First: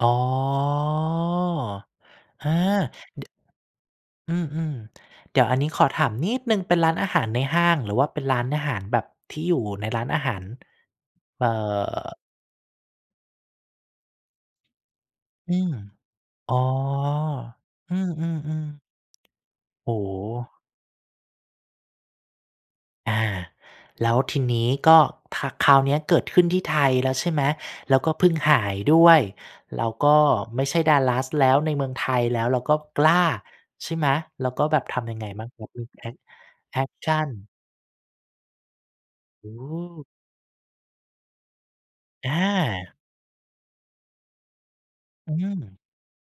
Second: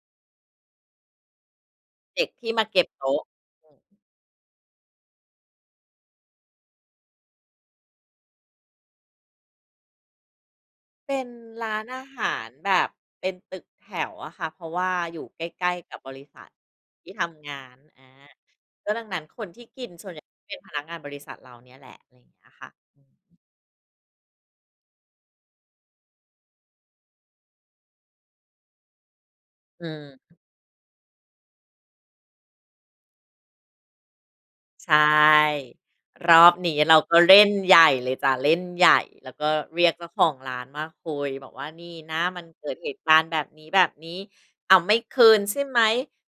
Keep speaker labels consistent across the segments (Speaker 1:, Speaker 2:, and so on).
Speaker 1: อ๋อ
Speaker 2: เด็กท
Speaker 1: อ
Speaker 2: ี
Speaker 1: า
Speaker 2: ่มาเก็บโต๊ะ
Speaker 1: ด
Speaker 2: อืม
Speaker 1: อืม ๆ เดี๋ยวอันนี้ขอถามนิดหนึ่ง เป็นร้านอาหารในห้างหรือว่าเป็นร้านอาหารแบบที่อยู่ในร้านอาหาร?
Speaker 2: เป็น
Speaker 1: เอ่อ
Speaker 2: ร้านอาหารแบบเป็นตึกแถวอะค่ะ เพราะว่าอยู่ใก
Speaker 1: อื
Speaker 2: ล
Speaker 1: ม
Speaker 2: ้ ๆ กับบริษัท
Speaker 1: อ๋อ
Speaker 2: ที่ทำงาน
Speaker 1: อื
Speaker 2: อา
Speaker 1: ม ๆ ๆ
Speaker 2: ก็ดังนั้นคนที่กิ
Speaker 1: โอ
Speaker 2: น
Speaker 1: ้
Speaker 2: ส่
Speaker 1: โ
Speaker 2: วนใหญ่
Speaker 1: ฮ!
Speaker 2: เป็นพนักงานบริษัทเราเนี่ยแหละ อะไรอย่างเงี้ยค่ะ อือ
Speaker 1: อ
Speaker 2: ฮ
Speaker 1: า
Speaker 2: ึ
Speaker 1: แล้วทีนี้ก็ ค คราวเนี้ยเกิดขึ้นที่ไทยแล้ว ใช่ไหม แล้วก็เพิ่งหายด้วย เร
Speaker 2: อ
Speaker 1: าก็
Speaker 2: ืม
Speaker 1: ไม่ใช่ Dallas แล้วในเมืองไทย แล้วเราก็กล้า ใช่ไหม แล้วก็แบบ
Speaker 2: ใช
Speaker 1: ท
Speaker 2: ่
Speaker 1: ำยังไงบ้าง? [unintelligible]
Speaker 2: รอบนี
Speaker 1: แอ
Speaker 2: ้
Speaker 1: ก
Speaker 2: เรา
Speaker 1: ช
Speaker 2: ก
Speaker 1: ั
Speaker 2: ็เล่
Speaker 1: น
Speaker 2: นใหญ่เลยจ้ะ เล่นใหญ่ แล้วก
Speaker 1: โ
Speaker 2: ็เรียกเจ
Speaker 1: อ้
Speaker 2: ้าของร้านมาคุยบอกว่า "นี่นะ
Speaker 1: อ
Speaker 2: มันเกิดเห
Speaker 1: า
Speaker 2: ตุการณ์แบบนี้ แบบนี้ อ้าว ไม่คื
Speaker 1: อื
Speaker 2: นใช่ไ
Speaker 1: ม
Speaker 2: หม"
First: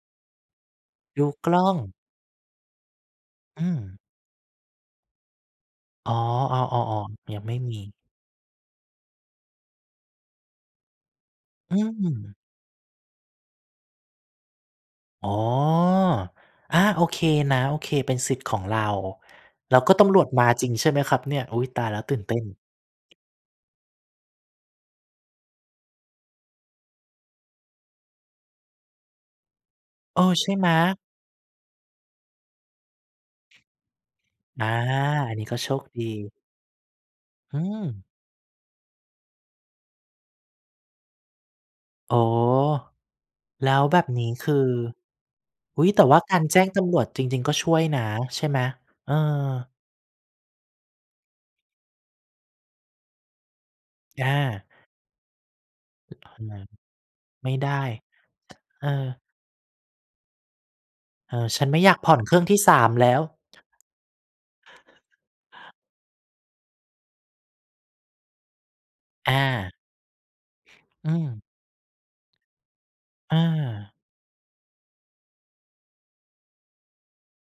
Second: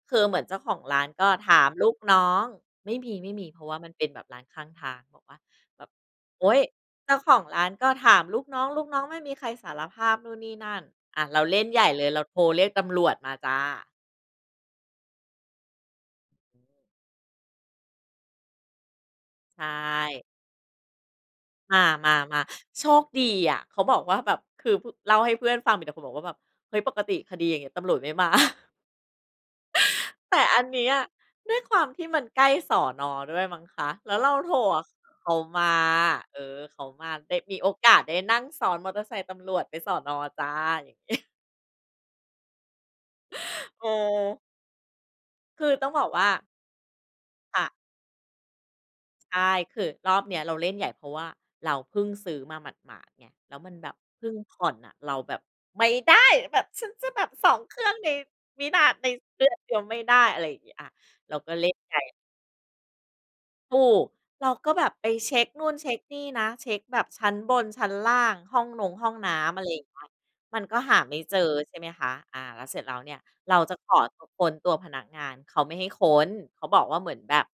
Speaker 2: คือเหมือนเจ้าของร้าน
Speaker 1: ด
Speaker 2: ก
Speaker 1: ู
Speaker 2: ็
Speaker 1: ก
Speaker 2: ถ
Speaker 1: ล้
Speaker 2: า
Speaker 1: อ
Speaker 2: ม
Speaker 1: ง
Speaker 2: ลูกน้อง ไม่มี ๆ เพร
Speaker 1: อ
Speaker 2: าะ
Speaker 1: ื
Speaker 2: ว่ามัน
Speaker 1: ม
Speaker 2: เป็นแบบร้านข้างทาง บอกว่าแบบ
Speaker 1: อ๋อ
Speaker 2: โอ๊ย เจ
Speaker 1: ๆ
Speaker 2: ้า
Speaker 1: ๆ
Speaker 2: ข
Speaker 1: ๆ ยั
Speaker 2: อง
Speaker 1: งไม่
Speaker 2: ร้าน
Speaker 1: มี
Speaker 2: ก็ถามลูกน้อง ลูกน้องไม่มีใครสารภาพ นู่นนี่นั่น อ่า เราเล่น
Speaker 1: อื
Speaker 2: ใหญ่เลย เรา
Speaker 1: ม
Speaker 2: โทรเรียกตำรวจมาจ้ะ
Speaker 1: อ๋อ อา โอเคนะ โอเค เป็นสิทธิ์ของเรา
Speaker 2: ใช
Speaker 1: แล้วก็ตำร
Speaker 2: ่
Speaker 1: วจมาจริงใช่ไหมครับเนี่ย? อุ๊ย
Speaker 2: ม
Speaker 1: ตายแล้ว ตื่นเต้
Speaker 2: า
Speaker 1: น
Speaker 2: ๆ ๆ โชคดีอะ เขาบอกว่าแบบคือ พ เล่าให้เพื่อนฟัง มีแต่คนบอกว่าแบบ เฮ้ย ปกติคดี อย่างเงี้ย ตำรวจไม่ มา
Speaker 1: เออ
Speaker 2: แต่
Speaker 1: ใช่
Speaker 2: อั
Speaker 1: ไ
Speaker 2: น
Speaker 1: หม?
Speaker 2: เนี้ย ด้วยความที่มันใกล้ สน. ด้วยมั้งคะ แล้วเราโทร
Speaker 1: อา
Speaker 2: ข เข
Speaker 1: อั
Speaker 2: า
Speaker 1: นนี้ก็
Speaker 2: ม
Speaker 1: โช
Speaker 2: า
Speaker 1: คดี
Speaker 2: เออ เขามา เลยม
Speaker 1: อื
Speaker 2: ีโอกาส
Speaker 1: ม
Speaker 2: ได้นั่งซ้อนมอเตอร์ไซค์ตำรวจไปสน. จ้ะ
Speaker 1: อ๋อ แล้
Speaker 2: โ
Speaker 1: วแบบนี้
Speaker 2: ก
Speaker 1: คือ
Speaker 2: คือ
Speaker 1: อุ
Speaker 2: ต
Speaker 1: ๊
Speaker 2: ้อ
Speaker 1: ย
Speaker 2: ง
Speaker 1: แ
Speaker 2: บ
Speaker 1: ต่
Speaker 2: อก
Speaker 1: ว่
Speaker 2: ว
Speaker 1: า
Speaker 2: ่า
Speaker 1: การแจ้งตำรวจจริง ๆ ก็
Speaker 2: ค
Speaker 1: ช
Speaker 2: ่ะ
Speaker 1: ่วยนะ ใช่ไหม? เออ
Speaker 2: ใช่ คือรอบเนี้ย เราเล่นใหญ่ เพราะว่าเราเพิ่งซื้อมาหมาด ๆ ไง แล้วมันแบบพ
Speaker 1: อ
Speaker 2: ึ่งผ่
Speaker 1: า
Speaker 2: อนอะ เราแบบ ไม่ได้
Speaker 1: ห้องน
Speaker 2: แบ
Speaker 1: ้
Speaker 2: บฉันจะแบบ
Speaker 1: ำ
Speaker 2: ส
Speaker 1: ไม
Speaker 2: อ
Speaker 1: ่
Speaker 2: ง
Speaker 1: ได
Speaker 2: เครื
Speaker 1: ้
Speaker 2: ่องในวินา
Speaker 1: เอ
Speaker 2: ใน
Speaker 1: อ
Speaker 2: เดือนเดียวไม่ได้ อะไรอย่างเงี้ย อ่า เ
Speaker 1: เอ
Speaker 2: รา
Speaker 1: อ
Speaker 2: ก็
Speaker 1: ฉ
Speaker 2: เ
Speaker 1: ั
Speaker 2: ล่
Speaker 1: นไ
Speaker 2: น
Speaker 1: ม่อ
Speaker 2: ใ
Speaker 1: ย
Speaker 2: หญ
Speaker 1: าก
Speaker 2: ่
Speaker 1: ผ่อนเครื่องที่ 3 แล้ว
Speaker 2: ถูก เราก็แบบไปเช็กนู่นเช็กนี่นะ เช็กแบบชั้นบนชั้นล่าง ห้องนงห้องน้
Speaker 1: อ
Speaker 2: ำ อะไร
Speaker 1: า
Speaker 2: อย่างเงี้ย มันก็หา
Speaker 1: อื
Speaker 2: ไม่เจ
Speaker 1: ม
Speaker 2: อ ใช่ไหมคะ อ่า แล้วเสร็จแล้วเนี่ย
Speaker 1: อ
Speaker 2: เราจะข
Speaker 1: า
Speaker 2: อเขาค้นตัวพนักงาน เขาไม่ให้ค้น เขาบอกว่าเหมือนแบบ